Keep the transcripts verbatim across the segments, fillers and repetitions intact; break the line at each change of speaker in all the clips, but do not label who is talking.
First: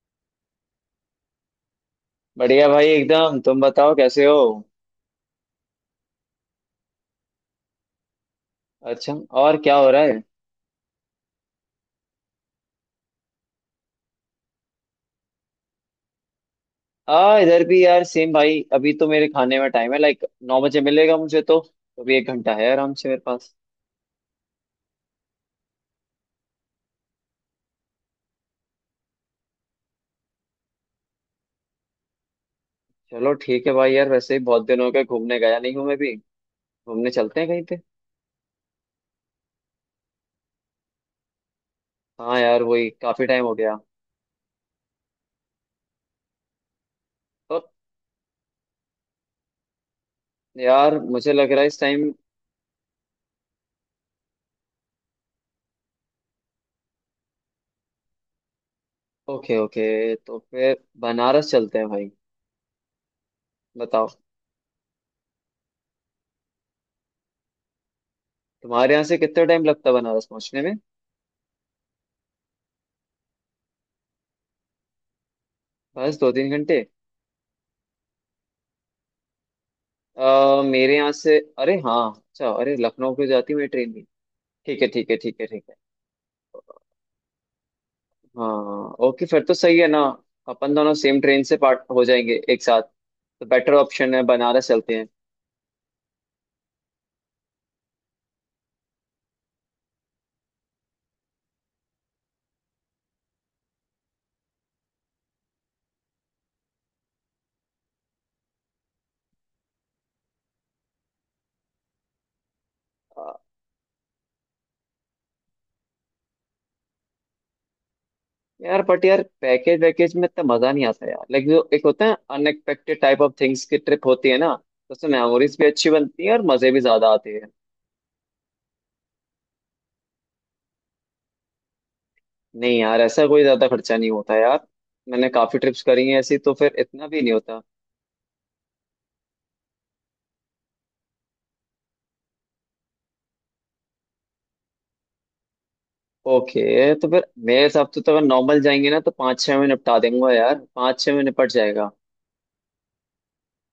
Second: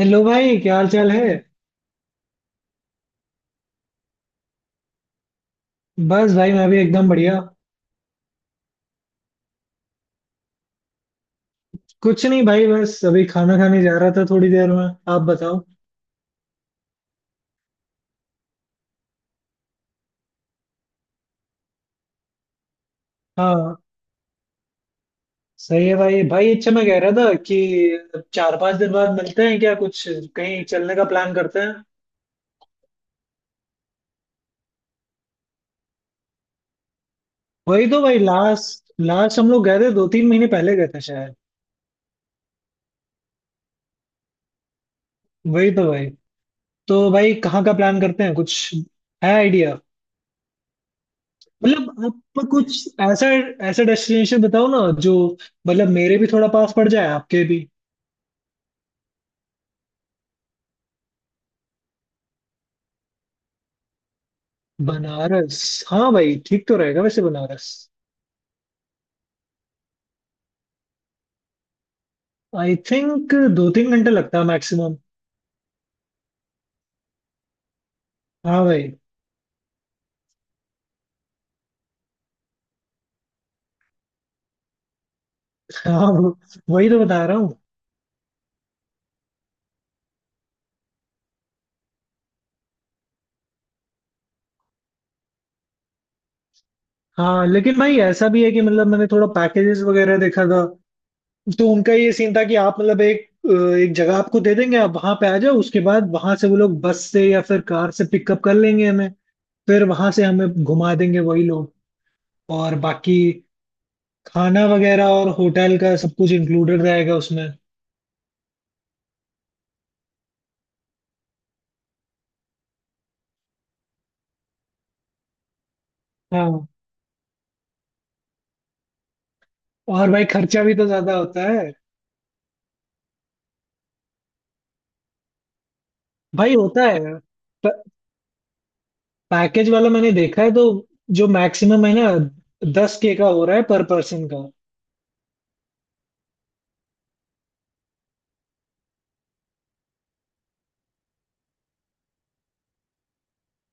Hello भाई, क्या हाल चाल है।
बढ़िया भाई एकदम। तुम बताओ कैसे हो।
बस भाई, मैं भी एकदम बढ़िया।
अच्छा। और क्या हो रहा है।
कुछ नहीं भाई, बस अभी खाना खाने जा रहा था थोड़ी देर में। आप बताओ।
आ इधर भी यार सेम भाई। अभी तो मेरे खाने में टाइम है लाइक नौ बजे मिलेगा मुझे तो। अभी एक घंटा है आराम से मेरे पास।
हाँ। सही है भाई भाई, अच्छा मैं कह रहा था कि चार पांच दिन बाद मिलते हैं क्या कुछ, कहीं चलने का प्लान करते हैं।
चलो ठीक है भाई। यार वैसे ही बहुत दिन हो गए घूमने गया नहीं हूं मैं भी। घूमने चलते हैं कहीं पे।
वही तो भाई, लास्ट लास्ट हम लोग गए थे, दो तीन महीने पहले गए थे शायद।
हाँ यार वही काफी टाइम हो गया।
वही तो भाई। तो भाई
तो
कहाँ का प्लान करते हैं कुछ, है आइडिया?
यार मुझे लग रहा है इस
मतलब
टाइम।
आप कुछ ऐसा ऐसा डेस्टिनेशन बताओ ना जो, मतलब मेरे भी थोड़ा पास पड़ जाए, आपके भी।
Okay, okay. तो फिर बनारस चलते हैं भाई। बताओ।
बनारस? हाँ भाई, ठीक तो रहेगा वैसे बनारस।
तुम्हारे यहाँ से कितना टाइम लगता है बनारस पहुंचने में।
आई थिंक दो तीन घंटे लगता है मैक्सिमम।
बस दो तीन घंटे।
हाँ भाई।
अ, मेरे यहाँ से, अरे हाँ अच्छा। अरे लखनऊ को जाती है मेरी ट्रेन भी। ठीक है, ठीक है, ठीक है, ठीक है।
हाँ वो- वही तो बता रहा हूँ।
हाँ, ओके फिर तो सही है ना। अपन दोनों सेम ट्रेन से पार्ट हो जाएंगे एक साथ, तो बेटर ऑप्शन है, बनारस चलते हैं।
हाँ लेकिन भाई ऐसा भी है कि मतलब मैंने थोड़ा पैकेजेस वगैरह देखा था, तो उनका ये सीन था कि आप मतलब एक अ, एक जगह आपको दे देंगे, आप वहां पे आ जाओ, उसके बाद वहां से वो लोग बस से या फिर कार से पिकअप कर लेंगे हमें। फिर वहां से हमें घुमा देंगे वही लोग। और बाकी
अ,
खाना वगैरह और होटल का सब कुछ इंक्लूडेड रहेगा उसमें।
यार बट यार पैकेज वैकेज में इतना मजा नहीं आता यार। लाइक जो एक होता है अनएक्सपेक्टेड टाइप ऑफ थिंग्स की ट्रिप होती है ना, तो उसमें मेमोरीज भी अच्छी बनती है और
हाँ।
मजे भी ज्यादा आते हैं।
और भाई खर्चा भी तो ज्यादा होता है।
नहीं यार, ऐसा कोई ज्यादा खर्चा नहीं होता यार। मैंने काफी ट्रिप्स करी हैं ऐसी, तो
भाई
फिर
होता
इतना भी
है,
नहीं होता।
पैकेज वाला मैंने देखा है तो। जो मैक्सिमम है ना, दस के का हो रहा है पर पर्सन का।
ओके, तो फिर मेरे हिसाब से तो अगर नॉर्मल जाएंगे ना, तो पाँच छः में निपटा देंगे यार, पाँच छः में निपट जाएगा।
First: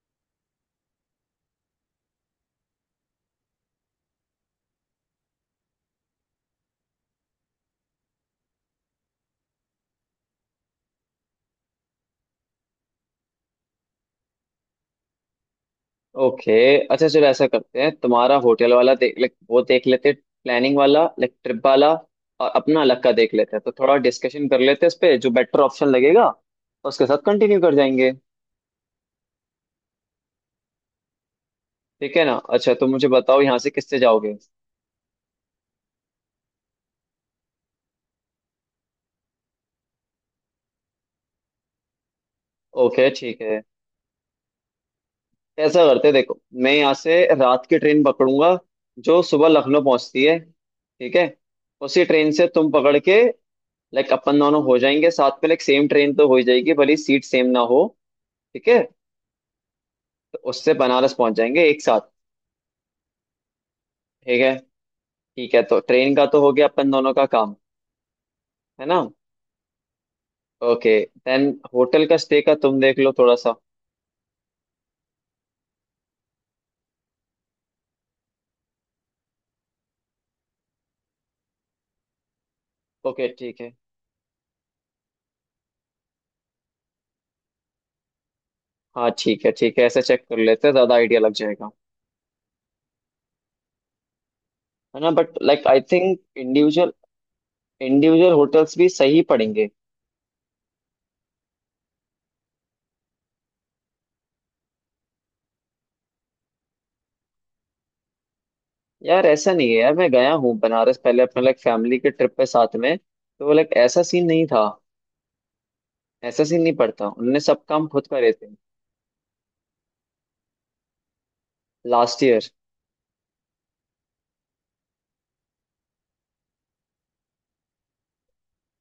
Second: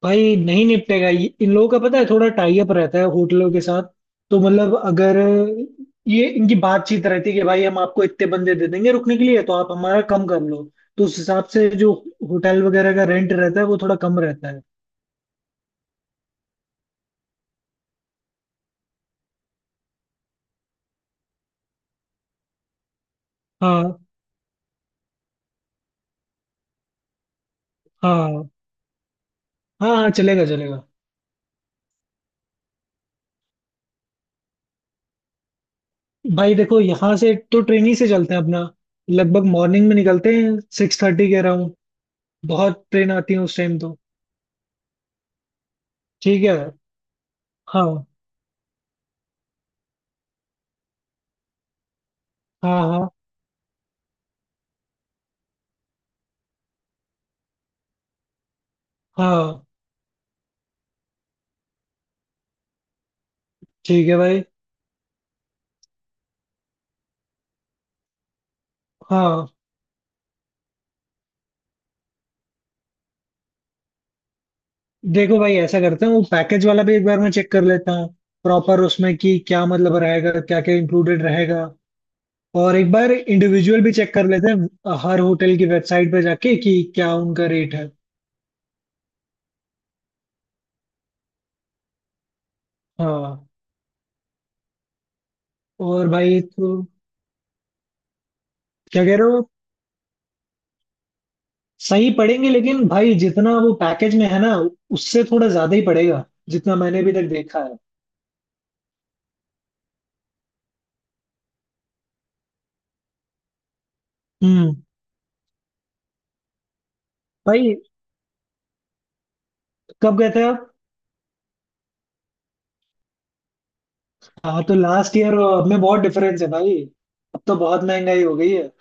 भाई नहीं निपटेगा ये- इन लोगों का पता है, थोड़ा टाई अप रहता है होटलों के साथ। तो मतलब अगर ये इनकी बातचीत रहती है कि भाई हम आपको इतने बंदे दे देंगे रुकने के लिए तो आप हमारा कम कर लो, तो उस हिसाब से जो होटल वगैरह का रेंट रहता है वो थोड़ा कम रहता है।
ओके। अच्छा चलो ऐसा करते हैं, तुम्हारा होटल वाला देख, लाइक वो देख लेते प्लानिंग वाला, लाइक ट्रिप वाला। और अपना अलग का देख लेते हैं, तो
हाँ।
थोड़ा डिस्कशन कर लेते हैं इस पे, जो बेटर ऑप्शन लगेगा उसके साथ कंटिन्यू कर जाएंगे।
हाँ हाँ, हाँ चलेगा चलेगा।
ठीक है ना। अच्छा, तो मुझे बताओ यहाँ से किससे जाओगे।
भाई देखो, यहाँ से तो ट्रेन ही से चलते हैं अपना। लगभग मॉर्निंग में निकलते हैं, सिक्स थर्टी कह रहा हूँ। बहुत
ओके
ट्रेन आती है
ठीक
उस
है।
टाइम तो।
ऐसा करते हैं, देखो
ठीक है।
मैं यहाँ से रात की ट्रेन
हाँ
पकड़ूंगा जो सुबह लखनऊ पहुंचती है, ठीक है। उसी ट्रेन से तुम
हाँ।
पकड़
हाँ
के, लाइक अपन दोनों हो जाएंगे साथ में। लाइक सेम ट्रेन तो हो ही जाएगी, भले सीट सेम ना हो। ठीक है।
हाँ।
तो उससे बनारस पहुंच जाएंगे एक साथ।
ठीक है
ठीक
भाई।
है। ठीक है, तो ट्रेन का तो हो गया अपन दोनों का काम, है ना।
हाँ।
ओके। देन होटल का स्टे का तुम देख लो थोड़ा सा।
देखो भाई ऐसा करते हैं, वो पैकेज वाला भी एक बार मैं चेक कर लेता हूँ प्रॉपर उसमें कि क्या मतलब रहेगा, क्या क्या इंक्लूडेड रहेगा। और एक बार
ओके ठीक है।
इंडिविजुअल भी चेक कर लेते हैं हर होटल की वेबसाइट पे जाके कि क्या उनका रेट है।
हाँ ठीक है, ठीक है, ऐसे चेक कर लेते हैं, ज्यादा आइडिया लग जाएगा।
हाँ।
है ना। बट लाइक आई
और
थिंक
भाई तो
इंडिविजुअल, इंडिविजुअल होटल्स भी
क्या कह
सही
रहे हो?
पड़ेंगे।
सही पड़ेंगे, लेकिन भाई जितना वो पैकेज में है ना, उससे थोड़ा ज्यादा ही पड़ेगा जितना मैंने अभी तक देखा है।
यार ऐसा नहीं है यार, मैं गया हूँ बनारस पहले अपने लाइक फैमिली के ट्रिप पे साथ में, तो लाइक ऐसा सीन नहीं था।
हम्म।
ऐसा सीन नहीं पड़ता, उनने सब
भाई
काम खुद करे थे।
कब गए थे आप?
Last year.
हाँ तो लास्ट ईयर और अब में बहुत डिफरेंस है भाई। अब तो बहुत महंगाई हो गई है।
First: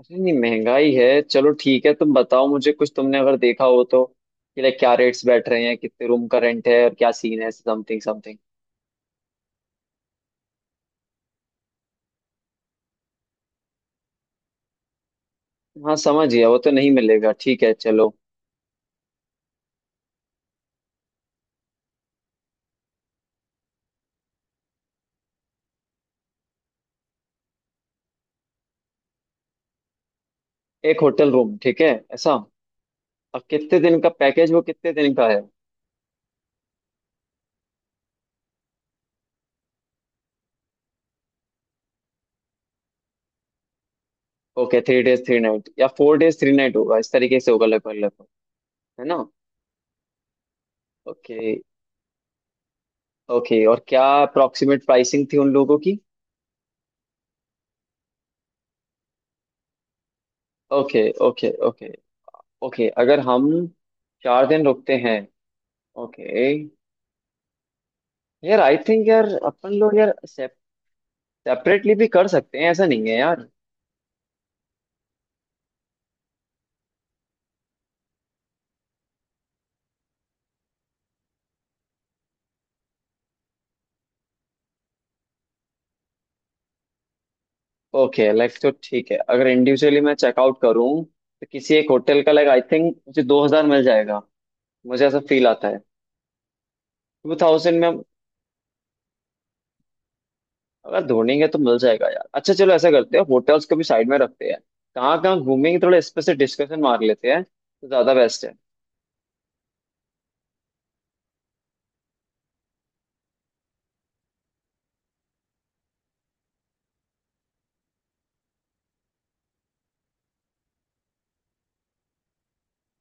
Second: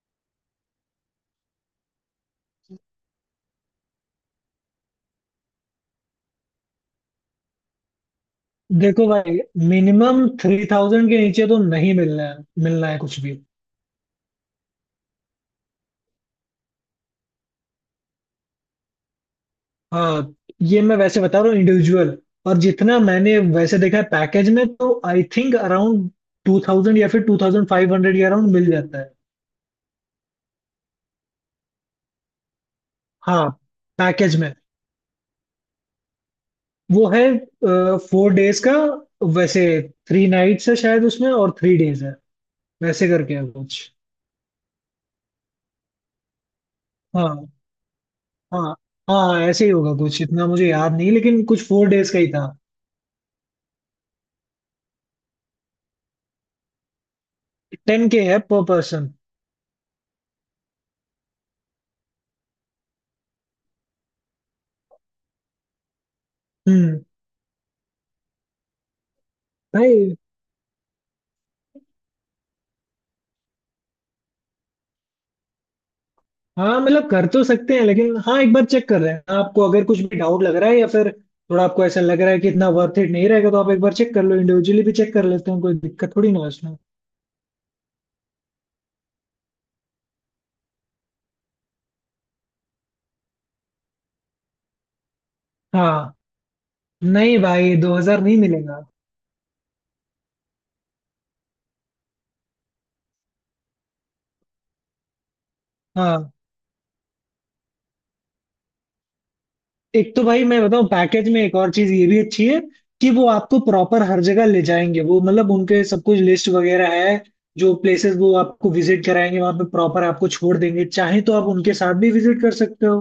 अरे नहीं, महंगाई है, चलो ठीक है। तुम बताओ मुझे कुछ, तुमने अगर देखा हो तो। कि लाइक क्या रेट्स बैठ रहे हैं, कितने रूम का रेंट है और क्या सीन है, समथिंग समथिंग।
देखो भाई, मिनिमम थ्री थाउजेंड के नीचे तो नहीं मिलना है, मिलना है कुछ भी।
हाँ, समझ गया, वो तो नहीं मिलेगा, ठीक है चलो।
हाँ। ये मैं वैसे बता रहा हूँ इंडिविजुअल। और जितना मैंने वैसे देखा है पैकेज में, तो I think around two thousand या फिर टू थाउजेंड फाइव हंड्रेड के अराउंड मिल जाता है।
एक होटल रूम, ठीक है ऐसा। और
हाँ।
कितने दिन का
पैकेज
पैकेज,
में
वो कितने दिन का है।
वो है फोर डेज का वैसे। थ्री नाइट्स है शायद उसमें और थ्री डेज है वैसे करके है कुछ।
Okay, three days three night या फोर डेज थ्री नाइट होगा, इस तरीके
हाँ।
से होगा लगभग लगभग,
हाँ।
है ना।
हाँ, ऐसे ही होगा कुछ, इतना मुझे याद नहीं,
ओके,
लेकिन कुछ फोर डेज का ही था।
ओके, और क्या अप्रोक्सीमेट प्राइसिंग थी उन लोगों की।
टेन के है per person.
Okay, okay, okay. Okay, अगर हम चार दिन रुकते हैं। ओके।
हम्म।
यार आई थिंक यार, अपन लोग यार
भाई।
सेपरेटली भी कर सकते हैं, ऐसा नहीं है यार।
हाँ मतलब कर तो सकते हैं, लेकिन हाँ एक बार चेक कर रहे हैं, आपको अगर कुछ भी डाउट लग रहा है या फिर थोड़ा आपको ऐसा लग रहा है कि इतना वर्थ इट नहीं रहेगा, तो आप एक बार चेक कर लो। इंडिविजुअली भी चेक कर लेते हैं, कोई दिक्कत थोड़ी ना है उसमें।
ओके, लाइक तो ठीक है, अगर इंडिविजुअली मैं चेकआउट करूँ तो किसी एक होटल का लाइक आई थिंक मुझे दो हज़ार मिल जाएगा, मुझे ऐसा फील आता है।
हाँ।
टू
नहीं भाई,
थाउजेंड में
दो
हम
हजार नहीं मिलेगा।
अगर ढूंढेंगे तो मिल जाएगा यार। अच्छा चलो ऐसा करते हैं, होटल्स को भी साइड में रखते हैं, कहाँ कहाँ घूमेंगे थोड़ा इस पे
हाँ।
से डिस्कशन मार लेते हैं तो ज़्यादा बेस्ट है।
एक तो भाई मैं बताऊं, पैकेज में एक और चीज ये भी अच्छी है कि वो आपको प्रॉपर हर जगह ले जाएंगे, वो मतलब उनके सब कुछ लिस्ट वगैरह है जो प्लेसेस वो आपको विजिट कराएंगे, वहां पे प्रॉपर आपको छोड़ देंगे, चाहे तो आप उनके साथ भी विजिट कर सकते हो।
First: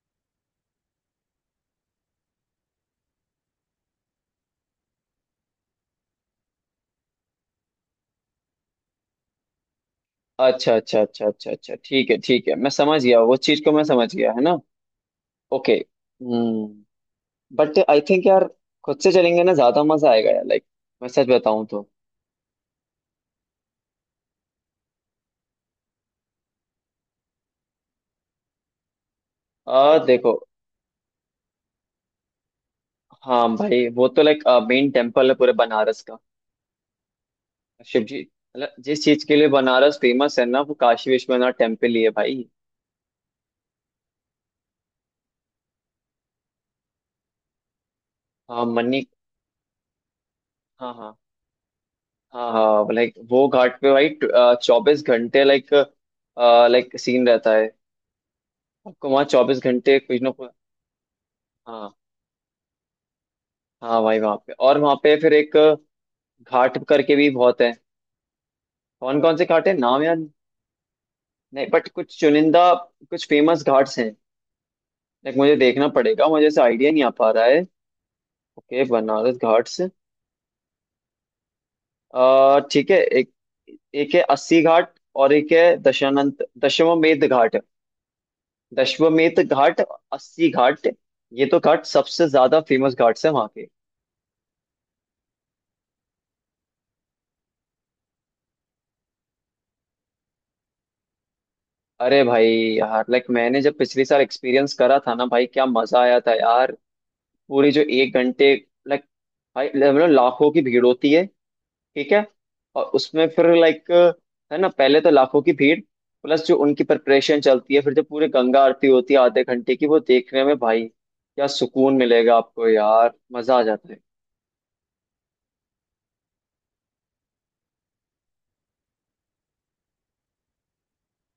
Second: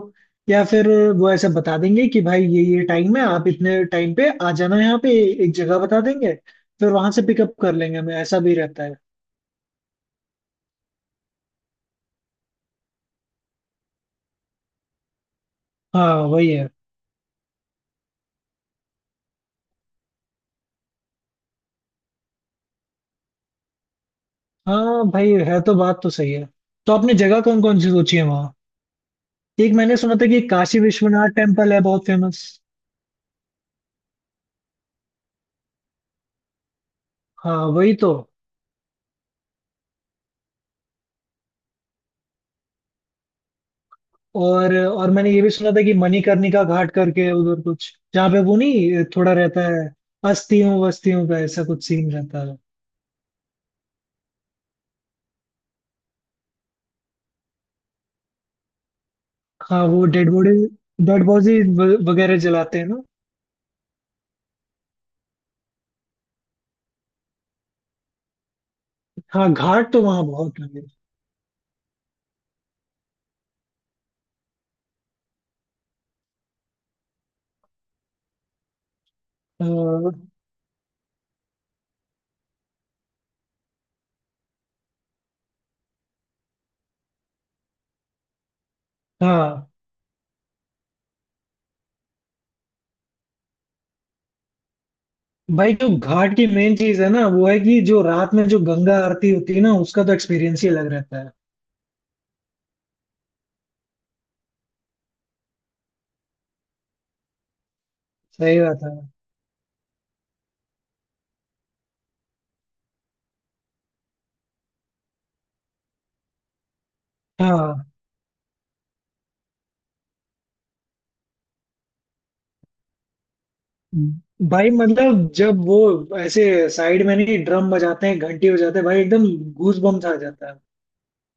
या फिर वो ऐसा बता देंगे कि भाई ये ये टाइम है, आप इतने टाइम पे आ जाना है यहाँ पे। एक जगह बता देंगे, फिर वहां से पिकअप कर लेंगे हमें, ऐसा भी रहता है।
अच्छा, अच्छा, अच्छा, अच्छा, अच्छा, ठीक है, ठीक है, मैं समझ गया, वो चीज़ को मैं समझ गया, है ना। ओके।
हाँ वही है।
हम्म। बट आई थिंक यार, खुद से चलेंगे ना ज्यादा मजा आएगा यार, लाइक मैं सच बताऊं तो।
हाँ भाई, है तो बात तो सही है। तो आपने जगह कौन कौन सी सोची है वहाँ? एक
आ
मैंने सुना था
देखो।
कि काशी विश्वनाथ टेम्पल है बहुत फेमस।
हाँ भाई, वो तो लाइक मेन टेम्पल है पूरे बनारस का।
हाँ वही
शिव
तो।
जी, मतलब जिस चीज के लिए बनारस फेमस है ना, वो काशी विश्वनाथ टेम्पल ही है भाई।
और और मैंने ये भी सुना था कि मणिकर्णिका घाट करके है उधर कुछ, जहाँ पे वो
हाँ
नहीं
मन्नी
थोड़ा रहता है, अस्थियों
हाँ, हाँ,
वस्तियों का ऐसा कुछ सीन रहता
हाँ,
है।
हाँ, लाइक वो घाट पे भाई चौबीस घंटे लाइक, लाइक सीन रहता है, आपको वहाँ चौबीस
हाँ
घंटे
वो
कुछ ना
डेड
कुछ।
बॉडी डेड बॉडी
हाँ।
वगैरह जलाते हैं ना।
हाँ भाई वहाँ पे, और वहाँ पे फिर एक घाट करके भी बहुत है। कौन कौन से
हाँ
घाट है
घाट तो
नाम
वहाँ
याद
बहुत है।
नहीं, बट कुछ चुनिंदा, कुछ फेमस घाट्स हैं। लाइक मुझे देखना पड़ेगा, मुझे ऐसे आइडिया नहीं आ पा रहा है। ओके बनारस
अ,
घाट्स। अ, ठीक है। एक, एक है अस्सी घाट, और एक है दशानंत दशवमेध घाट। दशवमेध
हाँ
घाट, अस्सी घाट, ये तो घाट सबसे ज्यादा फेमस घाट्स है वहाँ के।
भाई, जो घाट की मेन चीज है ना वो है कि जो रात में जो गंगा आरती होती है ना, उसका तो एक्सपीरियंस ही अलग रहता है।
अरे भाई यार, लाइक मैंने जब पिछले साल एक्सपीरियंस करा था ना भाई क्या मजा आया था यार। पूरी जो एक घंटे,
सही बात है।
लाइक, भाई मतलब लाखों की भीड़ होती है। ठीक है। और उसमें फिर, लाइक है ना, पहले तो लाखों की भीड़, प्लस जो उनकी प्रिपरेशन चलती है,
हाँ
फिर जो पूरे गंगा आरती होती है आधे घंटे की, वो देखने में भाई क्या सुकून मिलेगा आपको यार, मजा आ जाता है।
भाई मतलब जब वो ऐसे साइड में नहीं, ड्रम बजाते हैं घंटी बजाते हैं भाई, एकदम गूज बम्स आ जाता है।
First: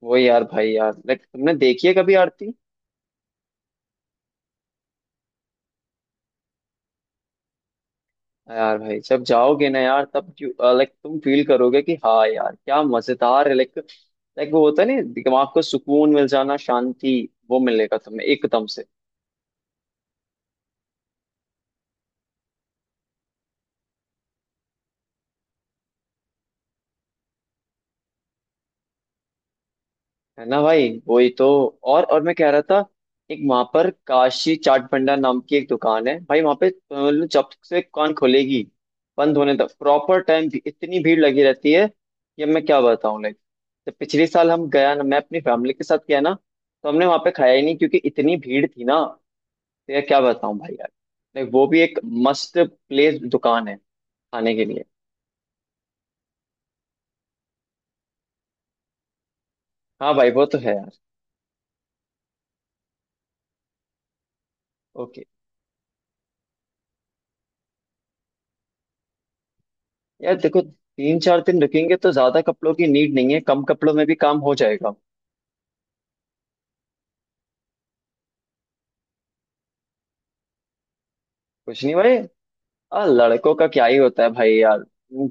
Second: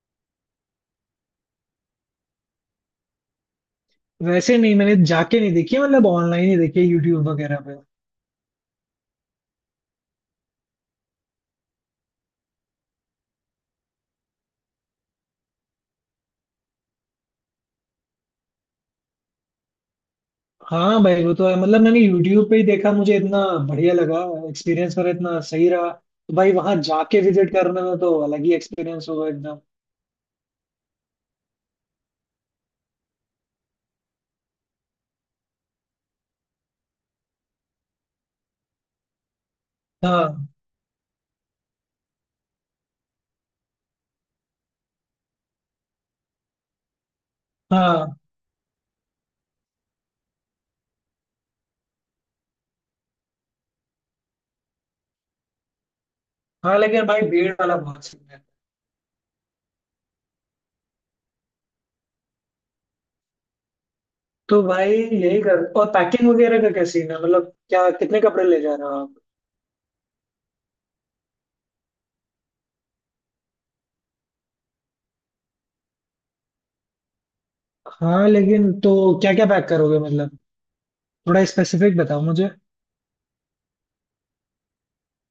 वो यार, भाई यार, लाइक तुमने देखी है कभी आरती।
वैसे नहीं, मैंने जाके नहीं देखी है, मतलब ऑनलाइन ही देखी है यूट्यूब वगैरह पे।
हाँ यार भाई, जब जाओगे ना यार तब लाइक तुम फील करोगे कि हाँ यार क्या मजेदार है, लाइक लाइक वो होता है ना, दिमाग को सुकून मिल जाना शांति। वो मिलेगा तुम्हें एकदम से।
हाँ भाई वो तो है, मतलब मैंने यूट्यूब पे ही देखा, मुझे इतना बढ़िया लगा, एक्सपीरियंस मेरा इतना सही रहा। तो भाई वहां जाके विजिट करने में तो अलग ही एक्सपीरियंस होगा एकदम।
है ना भाई, वही तो। और और मैं कह रहा था, एक वहां पर काशी चाट भंडार नाम की एक दुकान है भाई, वहां पे अ, मतलब जब से दुकान खुलेगी बंद होने तक प्रॉपर टाइम
हाँ।
भी इतनी भीड़ लगी रहती है, कि अब मैं क्या बताऊं लाइक। जब पिछले साल हम गया ना, मैं अपनी फैमिली के साथ गया ना, तो हमने वहां पे खाया ही नहीं क्योंकि
हाँ।
इतनी भीड़ थी ना। तो यार क्या बताऊं भाई यार, लाइक वो भी एक मस्त प्लेस दुकान है खाने के लिए।
हाँ लेकिन भाई भीड़ वाला बहुत सीन है।
हाँ भाई वो तो है यार।
तो भाई
ओके।
यही कर, और पैकिंग वगैरह का क्या सीन है? मतलब क्या कितने कपड़े ले जा रहे हो?
यार देखो तीन चार दिन रुकेंगे तो ज्यादा कपड़ों की नीड नहीं है, कम कपड़ों में भी काम हो जाएगा।
हाँ लेकिन तो क्या क्या पैक करोगे मतलब, थोड़ा
कुछ नहीं
स्पेसिफिक
भाई।
बताओ मुझे।
आ लड़कों का क्या ही होता है भाई यार,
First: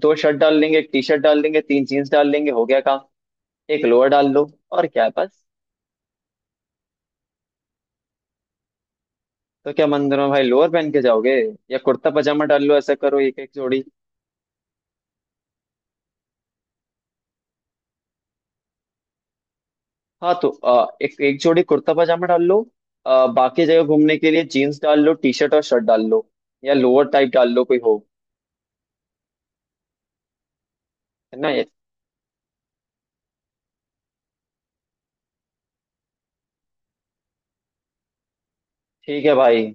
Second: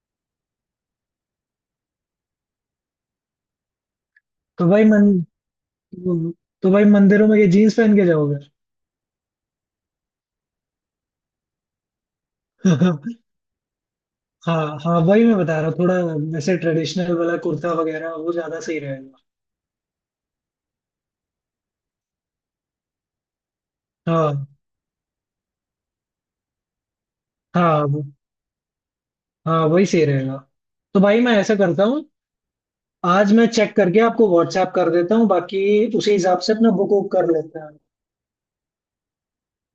दो शर्ट डाल लेंगे, एक टी शर्ट डाल लेंगे, तीन जींस डाल लेंगे, हो गया काम। एक लोअर डाल लो
तो भाई
और क्या
मन
है, बस।
तो भाई मंदिरों में ये जीन्स पहन के जाओगे?
तो क्या मंदिर में भाई लोअर पहन के जाओगे, या कुर्ता पजामा डाल लो, ऐसा करो एक एक जोड़ी।
हाँ हाँ, वही मैं बता रहा हूँ थोड़ा। वैसे ट्रेडिशनल वाला कुर्ता वगैरह वो ज्यादा सही रहेगा।
हाँ, तो आ, एक एक जोड़ी कुर्ता पजामा डाल लो, आ, बाकी जगह घूमने के लिए
हाँ।
जीन्स डाल लो, टी शर्ट और शर्ट डाल लो, या लोअर टाइप डाल लो कोई
हाँ
हो।
वो- हाँ वही सही रहेगा। तो भाई मैं
है ना
ऐसा
ये।
करता हूँ, आज मैं चेक करके आपको व्हाट्सएप कर देता हूँ। बाकी उसी हिसाब से अपना बुक वुक कर लेते हैं।
ठीक है भाई।